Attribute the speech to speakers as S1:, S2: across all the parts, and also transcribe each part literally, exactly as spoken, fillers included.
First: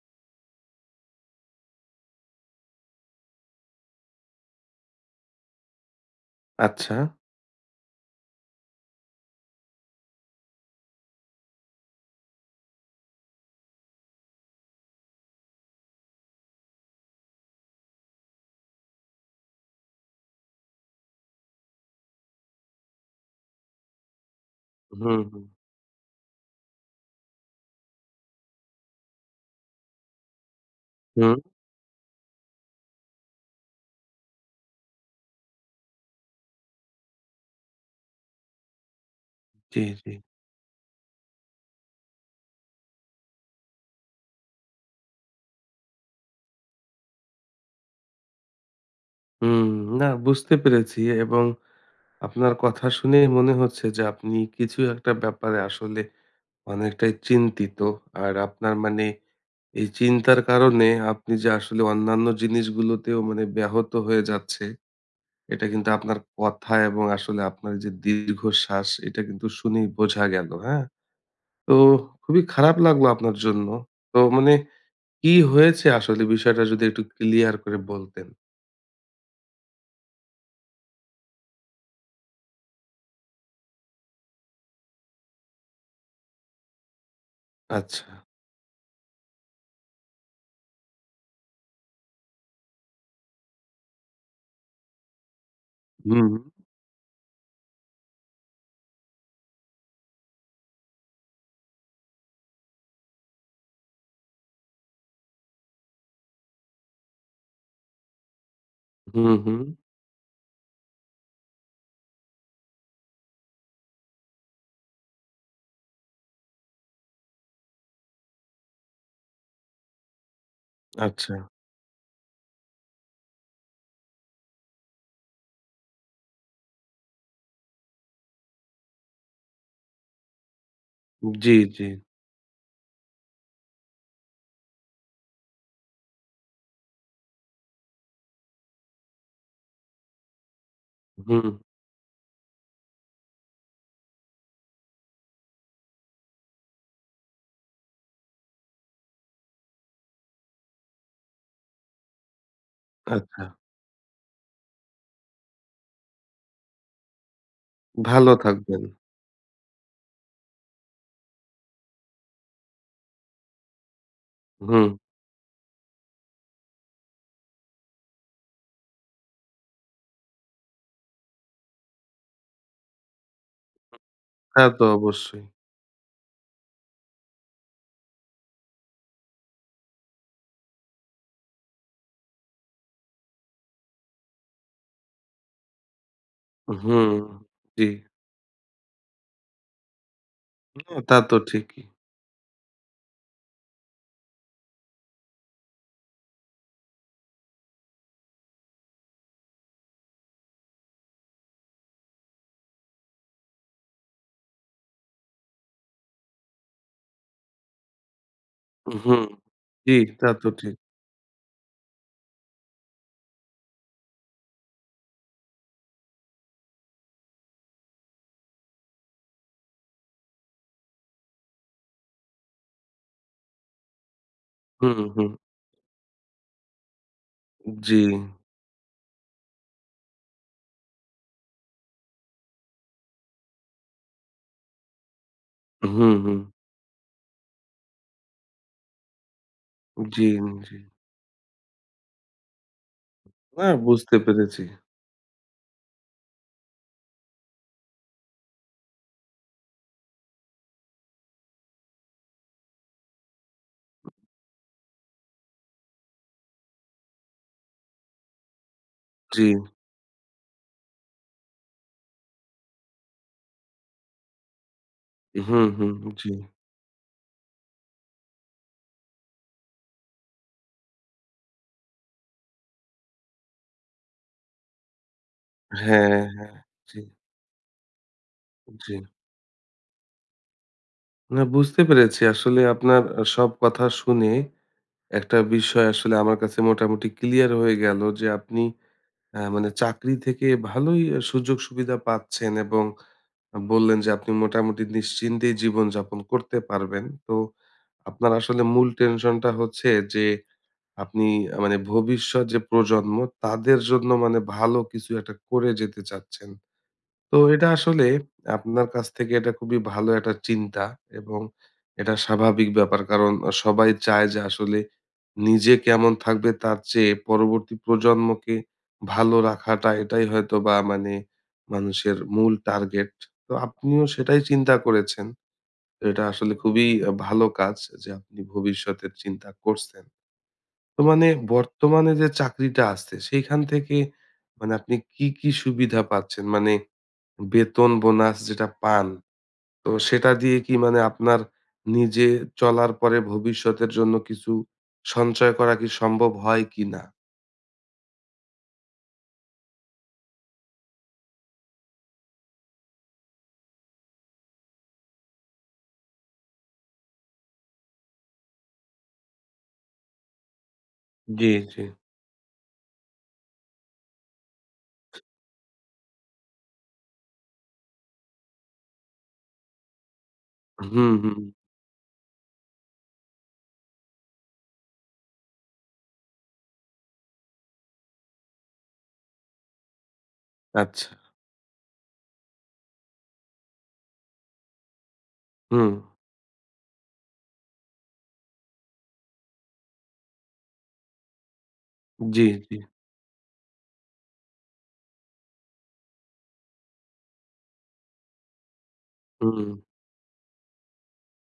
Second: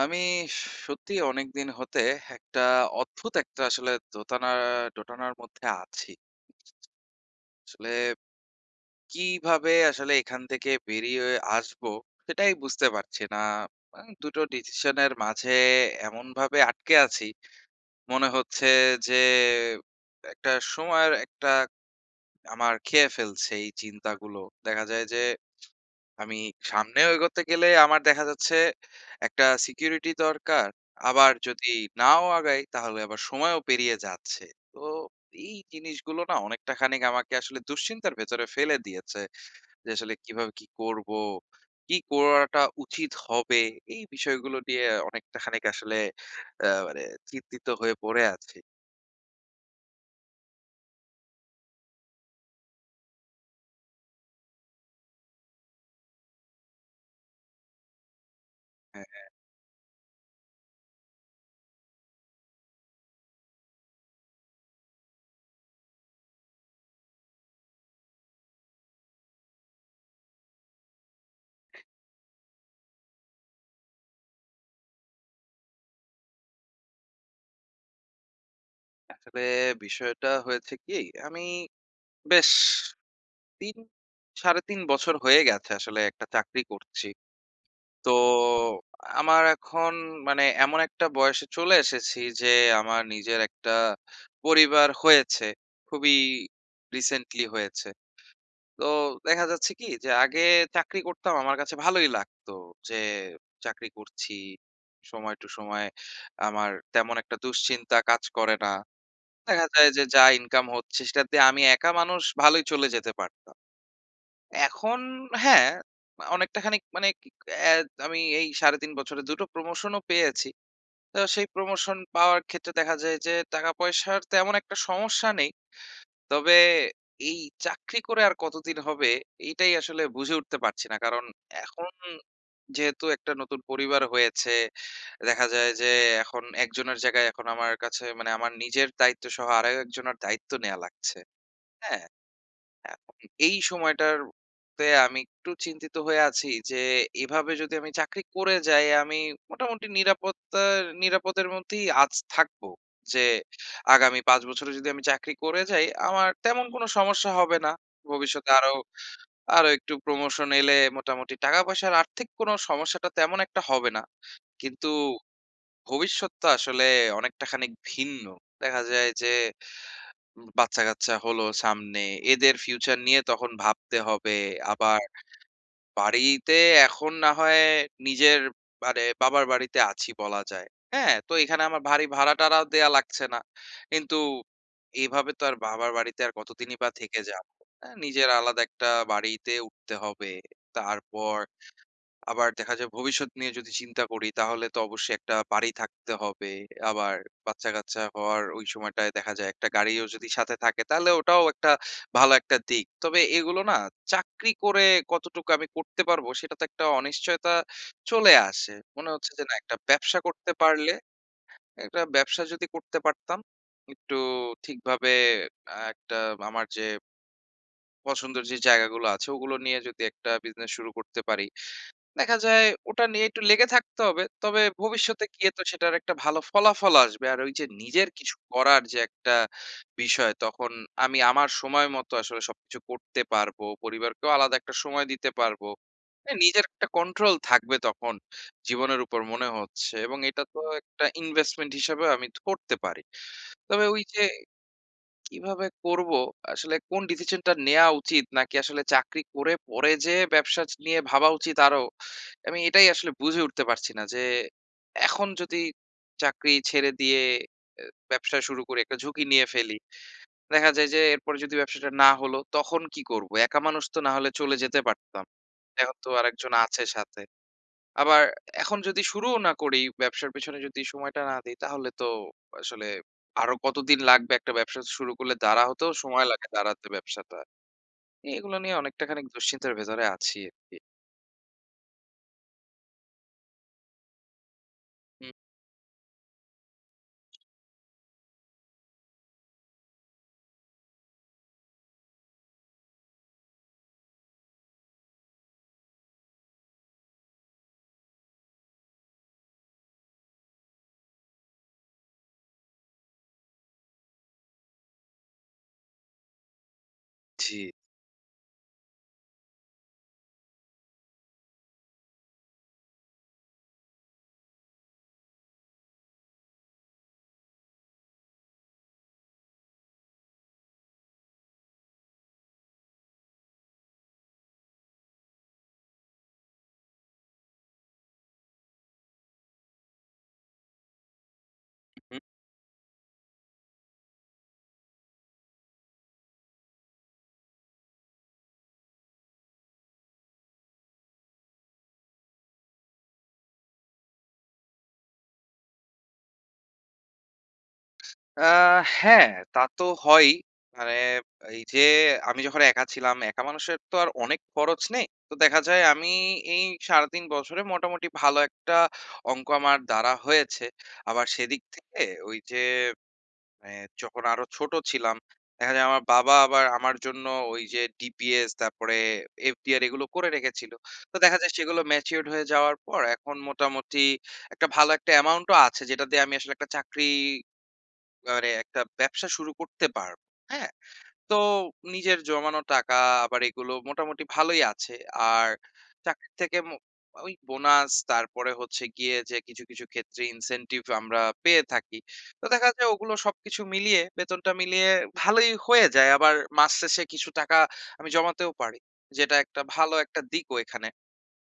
S1: আমি সত্যিই অনেকদিন হতে একটা অদ্ভুত একটা আসলে দোতানার দোটানার মধ্যে আছি।
S2: আচ্ছা।
S1: আসলে, কী ভাবে আসলে এখান থেকে বেরিওয়ে আসবো সেইটাই বুঝতে পারছি না। আ দুটো ডিসিশনের মাঝে এমনভাবে আটকে আছি, মনে হচ্ছে যে একটা সময়ের একটা আমার খেয়ে ফেলছে এই চিন্তাগুলো। দেখা যায় যে,
S2: হুম, হুম।
S1: আমি সামনেও এগোতে গেলে আমার দেখা যাচ্ছে একটা সিকিউরিটি দরকার, আবার
S2: হু।
S1: যদি নাও আগাই তাহলে আবার সময়ও পেরিয়ে যাচ্ছে। তো এই জিনিসগুলো না অনেকটা খানিক আমাকে আসলে দুশ্চিন্তার ভেতরে ফেলে দিয়েছে।
S2: জি,
S1: যে আসলে
S2: জি।
S1: কীভাবে কী করব? কী করাটা উচিত হবে? এই বিষয়গুলো নিয়ে অনেকটা খানিক আসলে আ মানে চিন্তিত হয়ে পড়ে আছি।
S2: হুম। না বুঝতে পেরেছি এবং আপনার কথা শুনেই মনে হচ্ছে যে আপনি কিছু একটা ব্যাপারে আসলে অনেকটাই চিন্তিত। আর আপনার
S1: হ্যাঁ,
S2: মানে
S1: হ্যাঁ।
S2: এই চিন্তার কারণে আপনি যে আসলে অন্যান্য জিনিসগুলোতেও মানে ব্যাহত হয়ে যাচ্ছে, এইটা কিন্তু আপনার কথা এবং আসলে আপনার যে দীর্ঘশ্বাস এইটা কিন্তু শুনেই বোঝা গেল, হ্যাঁ? তো খুবই খারাপ লাগলো আপনার জন্য। তো মানে কি হয়েছে আসলে বিষয়টা যদি একটু ক্লিয়ার করে বলতেন?
S1: আসলে বিষয়টা হয়েছে কি? আমি বেশ তিন সাড়ে তিন বছর হয়ে গেছে আসলে একটা চাকরি করছি। তো
S2: আচ্ছা।
S1: আমার এখন মানে এমন একটা বয়সে চলে এসেছি যে আমার নিজের একটা পরিবার হয়েছে। খুবই
S2: হুম।
S1: রিসেন্টলি হয়েছে। তো দেখা যাচ্ছে কি? যে আগে চাকরি করতাম আমার কাছে ভালোই লাগত, যে চাকরি করছি। সময় টু সময় আমার তেমন একটা দুশ্চিন্তা কাজ করে না।
S2: হুম, হুম।
S1: দেখা যায় যে যা ইনকাম হচ্ছে সেটাতে আমি একা মানুষ ভালোই চলে যেতে পারতাম। এখন হ্যাঁ, অনেকটাখানিক মানে আমি এই সাড়ে তিন বছরে দু টো প্রমোশনও পেয়েছি। তো
S2: আচ্ছা।
S1: সেই প্রমোশন পাওয়ার ক্ষেত্রে দেখা যায় যে টাকা পয়সার তেমন একটা সমস্যা নেই। তবে এই চাকরি করে আর কতদিন হবে? এইটাই আসলে বুঝে উঠতে পারছি না। কারণ,
S2: জি, জি।
S1: এখন যেহেতু একটা নতুন পরিবার হয়েছে, দেখা যায় যে এখন একজনের জায়গায় এখন আমার কাছে মানে আমার নিজের দায়িত্বসহ আরও একজনের দায়িত্ব নেয়া লাগছে।
S2: হুম।
S1: হ্যাঁ? এখন এই সময়টার তে আমি একটু চিন্তিত হয়ে আছি যে এভাবে যদি আমি চাকরি করে যাই আমি মোটামুটি নিরাপত্তা নিরাপদের মধ্যেই আছি থাকবো। যে
S2: আচ্ছা।
S1: আগামী পাঁচ বছরে যদি আমি চাকরি করে যাই আমার তেমন কোনো সমস্যা হবে না।
S2: ভালো
S1: ভবিষ্যতে আরো
S2: থাকবেন।
S1: আরো একটু প্রমোশন এলে মোটামুটি টাকা পয়সার আর্থিক কোনো সমস্যাটা তেমন একটা হবে না। কিন্তু,
S2: হুম।
S1: ভবিষ্যৎ তো আসলে অনেকটা খানিক ভিন্ন। দেখা যায় যে, বাচ্চাকাচ্চা হলো সামনে। এদের ফিউচার নিয়ে তখন ভাবতে
S2: হুম।
S1: হবে।
S2: তা তো
S1: আবার,
S2: অবশ্যই।
S1: বাড়ি তে এখন না হয় নিজের মানে বাবার বাড়িতে আছি বলা যায়। হ্যাঁ? তো এখানে আমার বাড়ি ভাড়া-টাড়া দেওয়া লাগছে না। কিন্তু এভাবে তো আর বাবার বাড়িতে আর কতদিনই বা
S2: হুম
S1: থেকে যাব?
S2: জি।
S1: হ্যাঁ? নিজের আলাদা একটা বাড়িতে উঠতে হবে।
S2: এহ তা তো
S1: তারপর,
S2: ঠিকই।
S1: আবার দেখা যায় ভবিষ্যৎ নিয়ে যদি চিন্তা করি তাহলে তো অবশ্যই একটা বাড়ি থাকতে হবে। আবার বাচ্চা-কাচ্চা হওয়ার ওই সময়টায় দেখা যায় একটা গাড়িও যদি সাথে থাকে তাহলে ওটাও একটা ভালো একটা দিক। তবে এগুলো না চাকরি করে কতটুকু আমি করতে পারব সেটা তো একটা অনিশ্চয়তা চলে আসে। মনে
S2: হুম
S1: হচ্ছে যে না একটা
S2: ঠিক।
S1: ব্যবসা
S2: তা তো
S1: করতে
S2: ঠিক।
S1: পারলে একটা ব্যবসা যদি করতে পারতাম। একটু ঠিকভাবে একটা আমার যে পছন্দের যে জায়গাগুলো আছে ওগুলো নিয়ে যদি একটা বিজনেস শুরু করতে পারি। দেখা যায় ওটা নিয়ে একটু লেগে থাকতে হবে। তবে
S2: হুম, হুম,
S1: ভবিষ্যতে
S2: হুম।
S1: গিয়ে তো সেটার একটা ভালো ফলাফলও আসবে আর ওই যে
S2: জি।
S1: নিজের কিছু করার যে একটা বিষয় তখন আমি আমার সময় মতো আসলে সবকিছু করতে পারব। পরিবারকেও আলাদা একটা সময় দিতে পারব।
S2: হুম,
S1: এহ
S2: হুম।
S1: নিজের একটা কন্ট্রোল থাকবে তখন। জীবনের উপর মনে হচ্ছে। এবং
S2: জি,
S1: এটা তো
S2: জি।
S1: এক টা ইনভেস্টমেন্ট হিসেবে আমি করতে পারি।
S2: হ্যাঁ
S1: তবে ওই
S2: বুঝতে
S1: যে
S2: পেরেছি।
S1: কীভাবে করব? আসলে কোন ডিসিশনটা নেওয়া উচিত? নাকি আসলে চাকরি করে পরে যেয়ে ব্যবসা নিয়ে ভাবা উচিত আরও, আমি এটাই আসলে বুঝে উঠতে পারছি না। যে এখন যদি চাকরি ছেড়ে দিয়ে, ব্যবসা শুরু করি একটা ঝুঁকি
S2: জি।
S1: নিয়ে ফেলি, দেখা যায় যে এরপরে যদি ব্যবসাটা না হল তখন কী করব? একা মানুষ তো না হলে চলে যেতে পারতাম।
S2: হুম, হুম,
S1: এখন তো
S2: হুম। জি।
S1: আরেকজন আছে সাথে। আবার এখন যদি শুরুও না করি, ব্যবসার পিছনে যদি সময়টা না দেই তাহলে তো আসলে আরো কতদিন লাগবে একটা ব্যবসা শুরু করলে? দাঁড়া হতেও
S2: হ্যাঁ,
S1: সময় লাগে
S2: হ্যাঁ।
S1: দাঁড়াতে
S2: জি।
S1: ব্যবসাটা। এগুলো নিয়ে
S2: জি।
S1: অনেকটাখানিক দুশ্চিন্তের ভেতরে আছি আরকি।
S2: না বুঝতে পেরেছি আসলে আপনার আ সব কথা শুনে,
S1: হুম।
S2: একটা বিষয় আসলে আমার কাছে মোটামুটি ক্লিয়ার হয়ে গেলো যে আপনি আ মানে চাকরি থেকে ভালোই আ সুযোগ-সুবিধা পাচ্ছেন এবং, আ বললেন যে আপনি মোটামুটি নিশ্চিন্তেই জীবনযাপন করতে পারবেন তো, আপনার আসলে মূল tension টা হচ্ছে যে, আপনি আ মানে ভবিষ্যৎ যে প্রজন্ম তাদের জন্য মানে ভালো কিছু একটা করে যেতে চাচ্ছেন। তো এটা
S1: জি।
S2: আসলে, আপনার কাছ থেকে এটা খুবই ভালো এয়াটা চিন্তা এবং, এটা স্বাভাবিক ব্যাপার কারণ আ সবাই চায় যে আসলে, নিজে কেমন থাকবে তার চেয়ে পরবর্তী প্রজন্মকে, ভালো রাখাটা এটাই হয়তোবা মানে মানুষের মূল টার্গেট, তো আপনিও সেটাই চিন্তা করেছেন। এটা আসলে খুবই আ ভালো কাজ যে আপনি ভবিষ্যতের চিন্তা করছেন। তো মানে
S1: হুম,
S2: বর্তমানে
S1: হুম।
S2: যে চাকরিটা আছে সেইখান থেকে মানে আপনি কী, কী সুবিধা পাচ্ছেন? মানে বেতন-বোনাস যেটা পান, তো সেটা দিয়ে কি মানে আপনার, নিজে চলার পরে ভবিষ্যতের জন্য কিছু, সঞ্চয় করা কি সম্ভব হয় কি না?
S1: আ হ্যাঁ। তা তো হয়ই মানে ব এইযে আমি যখন একা ছিলাম। একা মানুষের তো আর অনেক খরচ নেই। তো দেখা যায়, আমি এই সাড়ে তিন বছরে মোটামুটি ভালো একটা অঙ্ক আমার দ্বারা হয়েছে। আবার
S2: জি,
S1: সেদিক
S2: জি।
S1: থেকে ওইযে মানে যখন আরো ছোটো ছিলাম। দেখা যায় আমার বাবা আবার আমার জন্য ওইযে ডিপিএস তারপরে এফডিআর এগুলো করে রেখেছিলো।
S2: হুম,
S1: তো দেখা যায়
S2: হুম।
S1: সেগুলো ম্যাচিউরড হয়ে যাওয়ার পর এখন মোটামুটি একটা ভালো একটা অ্যামাউন্টও আছে যেটা দিয়ে আমি আসলে একটা চাকরি মানে একটা ব্যবসা শুরু করতে পারবো, হ্যাঁ?
S2: আচ্ছা।
S1: তো নিজের জমানো টাকা আবার এগুলো মোটামুটি ভালোই আছে। আর
S2: হুম।
S1: চাকরির থেকে ম ওই বোনাস তারপরে হচ্ছে গিয়ে যে কিছু কিছু ক্ষেত্রে ইনসেনটিভ আমরা পেয়ে থাকি।
S2: জি,
S1: তো দেখা
S2: জি।
S1: যায় ওগুলো সবকিছু মিলিয়ে বেতনটা মিলিয়ে ভালোই হয়ে যায়। আবার মাস শেষে কিছু টাকা আমি জমাতেও পারি যেটা একটা
S2: হুম।
S1: ভালো একটা দিকও এখানে।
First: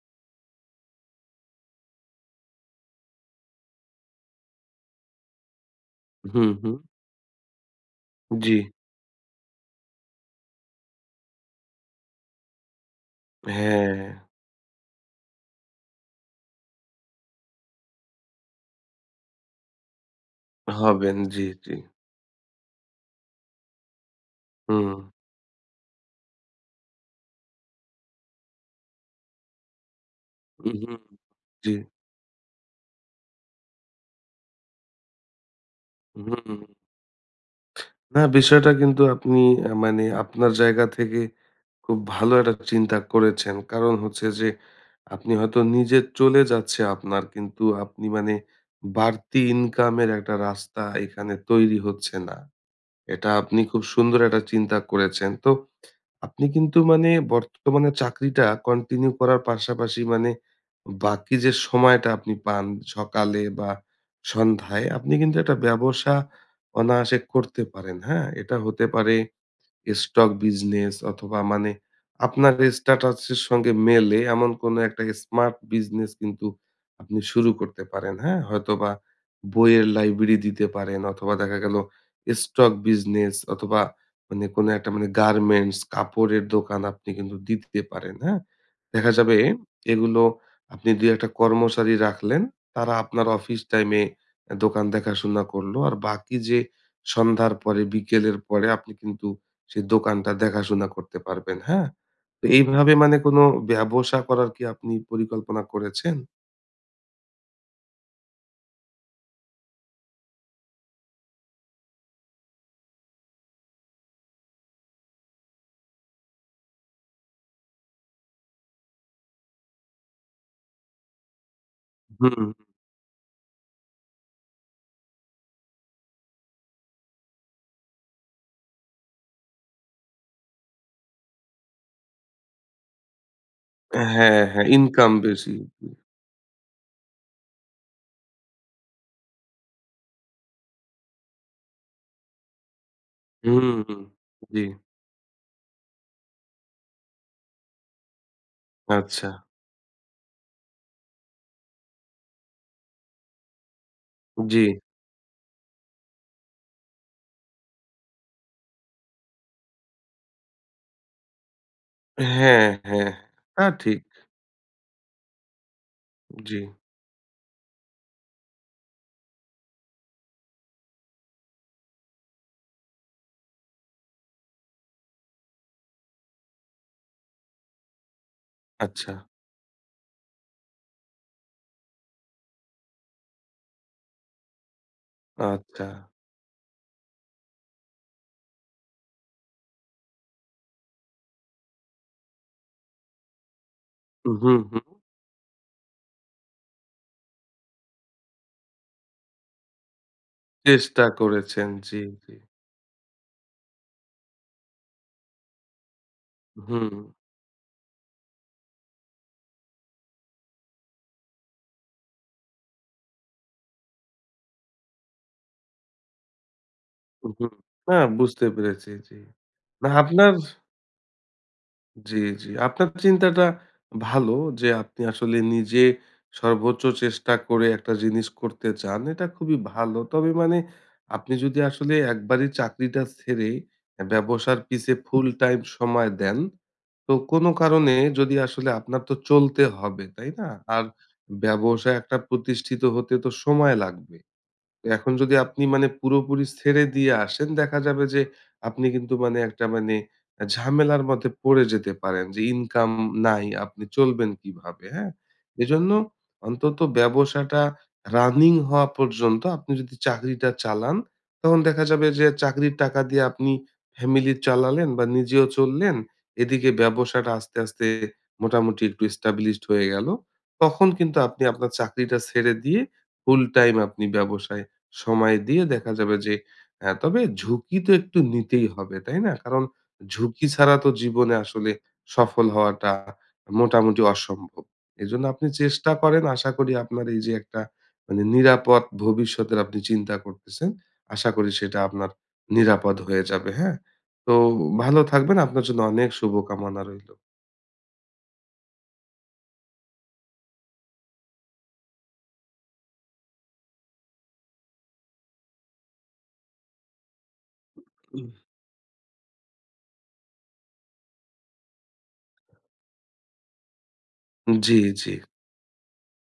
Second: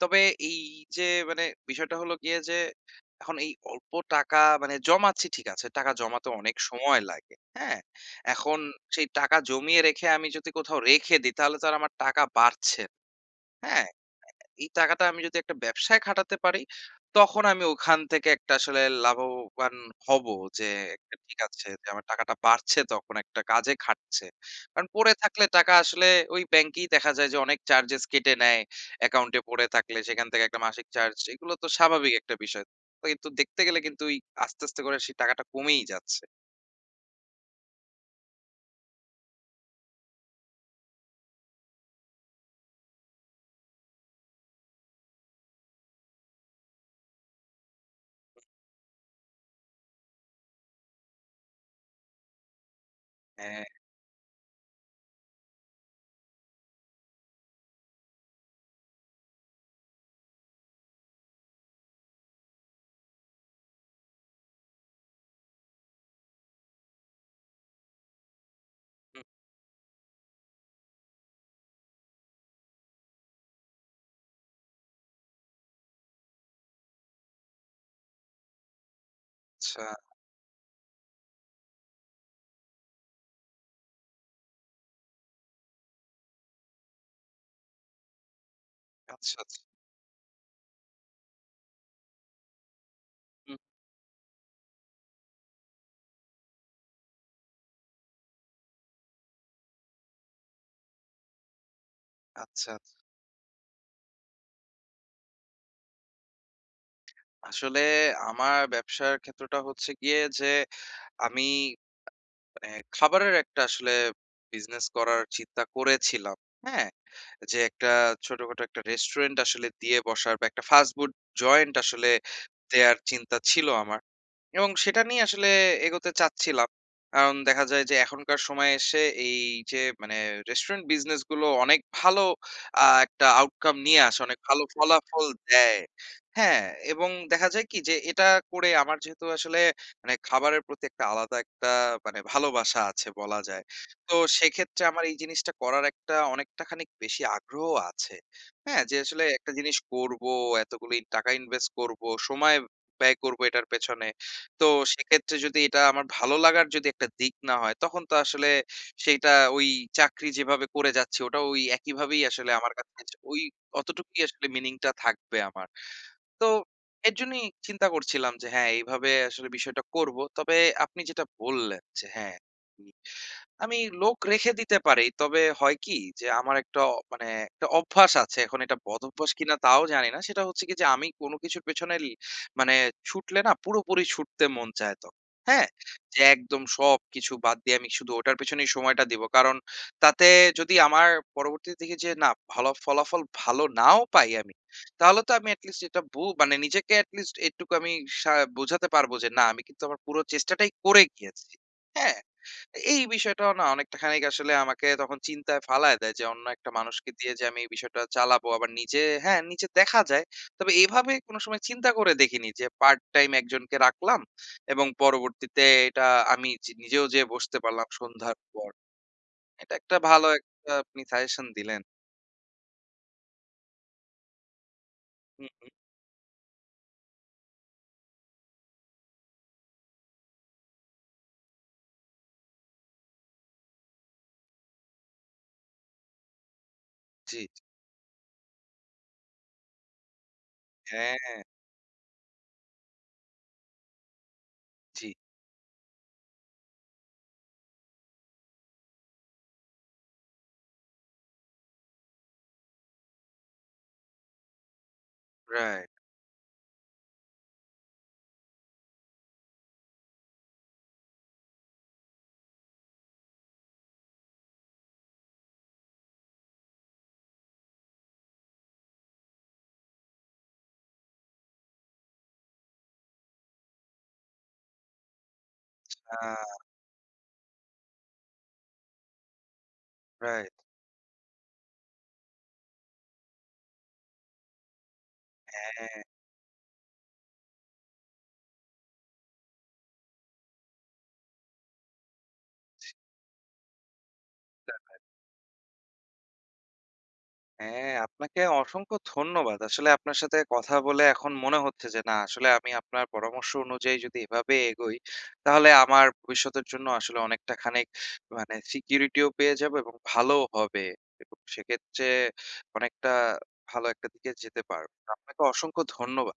S1: তবে এইযে মানে বিষয়টা হলো গিয়ে যে এখন এই অল্প টাকা মানে জমাচ্ছি ঠিক আছে। টাকা জমাতে
S2: হুম,
S1: অনেক
S2: হুম।
S1: সময় লাগে। হ্যাঁ? এখন
S2: জি।
S1: সেই টাকা জমিয়ে রেখে আমি যদি কোথাও রেখে দিই তাহলে তো আমার টাকা বাড়ছে। হ্যাঁ?
S2: হ্যাঁ।
S1: এই টাকাটা আমি যদি একটা ব্যবসায় খাটাতে পারি। তখন আমি ওখান থেকে একটা আসলে লাভবান হবো। যে একটা
S2: হবেন
S1: ঠিক
S2: জি,
S1: আছে
S2: জি।
S1: যে আমার টাকাটা বাড়ছে তখন একটা কাজে খাটছে। কারণ
S2: হুম।
S1: পড়ে থাকলে টাকা আসলে ওই ব্যাংকেই দেখা যায় যে অনেক চার্জেস কেটে নেয় অ্যাকাউন্টে পড়ে থাকলে সেখান থেকে একটা মাসিক
S2: মহুম,
S1: চার্জ। এগুলো তো
S2: জি।
S1: স্বাভাবিক একটা বিষয়। তো কিন্তু দেখতে গেলে কিন্তু ওই আস্তে আস্তে করে সেই টাকাটা কমেই
S2: হু,
S1: যাচ্ছে।
S2: হুম। না, বিষয়টা কিন্তু আপনি এ মানে আপনার জায়গা থেকে খুব ভালো একটা চিন্তা করেছেন। কারণ হচ্ছে যে, আপনি হয়তো নিজে চলে যাচ্ছে আপনার কিন্তু আপনি মানে
S1: হুম।
S2: বাড়তি ইনকামের একটা রাস্তা এখানে তৈরি হচ্ছে না। এটা আপনি
S1: হ্যাঁ।
S2: খুব সুন্দর একটা চিন্তা করেছেন। তো আপনি কিন্তু মানে বর্তমানে চাকরিটা কন্টিনিউ করার পাশাপাশি মানে বাকি যে সময়টা আপনি পান সকালে বা সন্ধ্যায় আপনি কিন্তু একটা ব্যবসা অনায়াসে করতে পারেন। হ্যাঁ? এটা হতে পারে।
S1: হুম।
S2: স্টক বিজনেস অথবা মানে আপনার স্ট্যাটাস এর সঙ্গে মেলে এমন কোনো একটা স্মার্ট বিজনেস কিন্তু আপনি শুরু করতে পারেন। হ্যাঁ? হয়তোবা
S1: আচ্ছা।
S2: বইয়ের লাইব্রেরি দিতে পারেন। অথবা দেখা গেলো স্টক বিজনেস অথবা মানে কোনো একটা মানে গার্মেন্টস কাপড়ের দোকান আপনি কিন্তু দিতে পারেন, হ্যাঁ? দেখা যাবে
S1: আচ্ছা আচ্ছা।
S2: এগুলো আপনি দুই এক টা কর্মচারী রাখলেন। তারা আপনার
S1: হুম।
S2: অফিস টাইমে এ দোকান দেখাশোনা করলো আর বাকি যে সন্ধ্যার পরে বিকেলের পরে আপনি কিন্তু সেই দোকানটা দেখাশোনা করতে পারবেন, হ্যাঁ? তো
S1: আচ্ছা, আচ্ছা।
S2: এইভাবে মানে কোনো ব্যবসা করার কি আপনি পরিকল্পনা করেছেন?
S1: আসলে আমার ব্যবসার ক্ষেত্রটা হচ্ছে গিয়ে যে, আমি, মানে খাবারের একটা আসলে business করার চিন্তা করেছিলাম, হ্যাঁ? যে একটা ছোটখাটো একটা restaurant আসলে দিয়ে বসার বা একটা fas-food joint আসলে
S2: হুম।
S1: দেয়ার চিন্তা ছিল আমার। এবং সেইটা নিয়ে আসলে এগোতে চাচ্ছিলাম। কাওন দেখা যায় যে এখনকার সময়ে এসে এই যে মানে restaurant business গুলো অনেক ভালো আ একটা outcome নিয়ে আসে, অনেক
S2: হ্যাঁ,
S1: ভালো
S2: হ্যাঁ। ইনকাম
S1: ফলাফল
S2: বেশি।
S1: দেয়,
S2: জি।
S1: হ্যাঁ। এবং দেখা যায় কি যে এইটা করে আমার যেহেতু আসলে মানে খাবারের প্রতি একটা আলাদা একটা মানে ভালোবাসা আছে বলা
S2: হু,
S1: যায়।
S2: হু।
S1: তো
S2: জি।
S1: সেইক্ষেত্রে আমার এই জিনিসটা করার একটা অনেকটা খানিক বেশি আগ্রহ আছে, হ্যাঁ? যে আসলে
S2: আচ্ছা।
S1: একটা জিনিস করব, এতগুলো ই টাকা invest করব, সময় ব্যয় করব এইটার পেছনে। তো
S2: জি।
S1: সেইক্ষেত্রে যদি এইটা আমার ভালো লাগার যদি একটা দিক না হয় তখন তো আসলে সেইটা ওই চাকরি যেভাবে করে যাচ্ছি ওটা ওই একইভাবেই আসলে
S2: হ্যাঁ,
S1: আমার
S2: হ্যাঁ।
S1: কাছে ওই
S2: তা ঠিক।
S1: অতটুকুই আসলে meaning টা থাকবে আমার। তো
S2: জি।
S1: এর জন্যই চিন্তা করছিলাম যে হ্যাঁ এভাবে আসলে বিষয়টা করব। তবে আপনি যেটা বললেন যে হ্যাঁ, উম আমি লোক রেখে দিতে পারি। তবে হয় কি যে আমার একটা মানে একটা অভ্যাস আছে। এখন এইটা
S2: আচ্ছা।
S1: বদভ্যাস কিনা তাও জানি না। সেইটা হচ্ছে কি যে আমি কোন কিছুর পেছনেল মানে ছুটলে না পুরোপুরি ছুটতে মন চায় তখন, হ্যাঁ?
S2: আচ্ছা।
S1: যে একদম সবকিছু বাদ দিয়ে আমি শুধু ওইটার পেছনেই সময়টা দিবো। কারণ তাতে যদি আমার পরবর্তীতে দেখি যে না ফলা ফলাফল ভালো নাও পাই
S2: হু, হু,
S1: আমি,
S2: হু।
S1: তাহলে তো আমি at least যেটা বল এটা মানে নিজেকে at least এইটুক আমি সা বোঝাতে পারবো যে না আমি কিন্তু আমার পুরো চেষ্টাটাই করে
S2: চেষ্টা
S1: গিয়েছি,
S2: করেছেন। জি,
S1: হ্যাঁ?
S2: জি।
S1: তা এই বিষয়টাও না অনেকটা খানিক আসলে আমাকে তখন চিন্তায় ফালায় দেয় যে অন্য একটা
S2: হুম।
S1: মানুষকে দিয়ে যে আমি এই বিষয়টা চালাবো আবার নিজে হ্যাঁ নিজে দেখা যায়, তবে এইভাবে কোনো সময় চিন্তা করে দেখিনি যে part-time একজনকে রাখলাম এবং পরবর্তীতে এইটা আমি যে নিজেও
S2: হু,
S1: যেয়ে
S2: হু।
S1: বসতে পারলাম
S2: হ্যাঁ
S1: সন্ধ্যার
S2: বুঝতে
S1: পর।
S2: পেরেছি জি।
S1: এইটা
S2: না
S1: একটা ভালো
S2: আপনার
S1: একটা আপনি suggestion দিলেন।
S2: জি, জি। আপনার চিন্তাটা ভালো। যে আপনি আসলে
S1: হুম, হুম।
S2: নিজে সর্বোচ্চ চেষ্টা করে একটা জিনিস করতে চান এইটা খুবই ভালো। তবে মানে আপনি যদি আসলে একবারেই চাকরিটা ছেড়ে অ্যা ব্যবসার পিছে full-time সময় দেন, তো
S1: জি জি।
S2: কোনো কারণে যদি আসলে আপনার তো চলতে হবে, তাই না? আর
S1: হ্যাঁ।
S2: ব্যবসা একটা প্রতিষ্ঠিত হতে তো সময় লাগবে। তো
S1: জি।
S2: এখন যদি আপনি মানে পুরোপুরি ছেড়ে দিয়ে আসেন দেখা যাবে যে আপনি কিন্তু মানে একটা মানে অ্যা ঝামেলার মধ্যে পড়ে যেতে পারেন। যে ইনকাম নাই, আপনি চলবেন কিভাবে, হ্যাঁ?
S1: Right.
S2: এইজন্য অন্তত ব্যবসাটা running হওয়া পর্যন্ত আপনি যদি চাকরিটা চালান, তখন দেখা যাবে যে চাকরির টাকা দিয়ে আপনি family চালালেন বা নিজেও চললেন। এদিকে ব্যবসাটা আস্তে, আস্তে মোটামুটি একটু established হয়ে গেল। তখন কিন্তু আপনি আপনার চাকরিটা ছেড়ে দিয়ে full-time আপনি ব্যবসায়ে সময় দিয়ে দেখা যাবে যে
S1: আচ্ছা।
S2: অ্যা তবে ঝুঁকি তো একটু নিতেই হবে, তাই না? কারণ ঝুঁকি
S1: Right.
S2: ছাড়া তো জীবনে আসলে সফল হওয়াটা মোটামুটি অসম্ভব। এইজন্য আপনি চেষ্টা
S1: হ্যাঁ।
S2: করেন, আশা করি আপনার এই যে একটা মানে নিরাপদ ভবিষ্যতের আপনি চিন্তা করতেছেন, আশা করি সেইটা আপনার নিরাপদ হয়ে যাবে, হ্যাঁ? তো
S1: হ্যাঁ, হ্যাঁ।
S2: ভালো থাকবেন। আপনার জন্য অনেক শুভকামনা রইলো।
S1: হ্যাঁ। আপনাকে অসংখ্য ধন্যবাদ। আসলে আপনার সাথে কথা বলে এখন মনে হচ্ছে যে না আসলে আমি আপনার পরামর্শ অনুযায়ী যদি এভাবে এগোই, তাহলে আমার ভবিষ্যতের জন্যও আসলে অনেকটা খানিক মানে Security ও পেয়ে যাব এবং ভালোও হবে। এবং সেইক্ষেত্রে অনেকটা ভালো একটা দিকে যেতে
S2: জি,
S1: পারবো। তো
S2: জি।
S1: আপনাকে অসংখ্য ধন্যবাদ।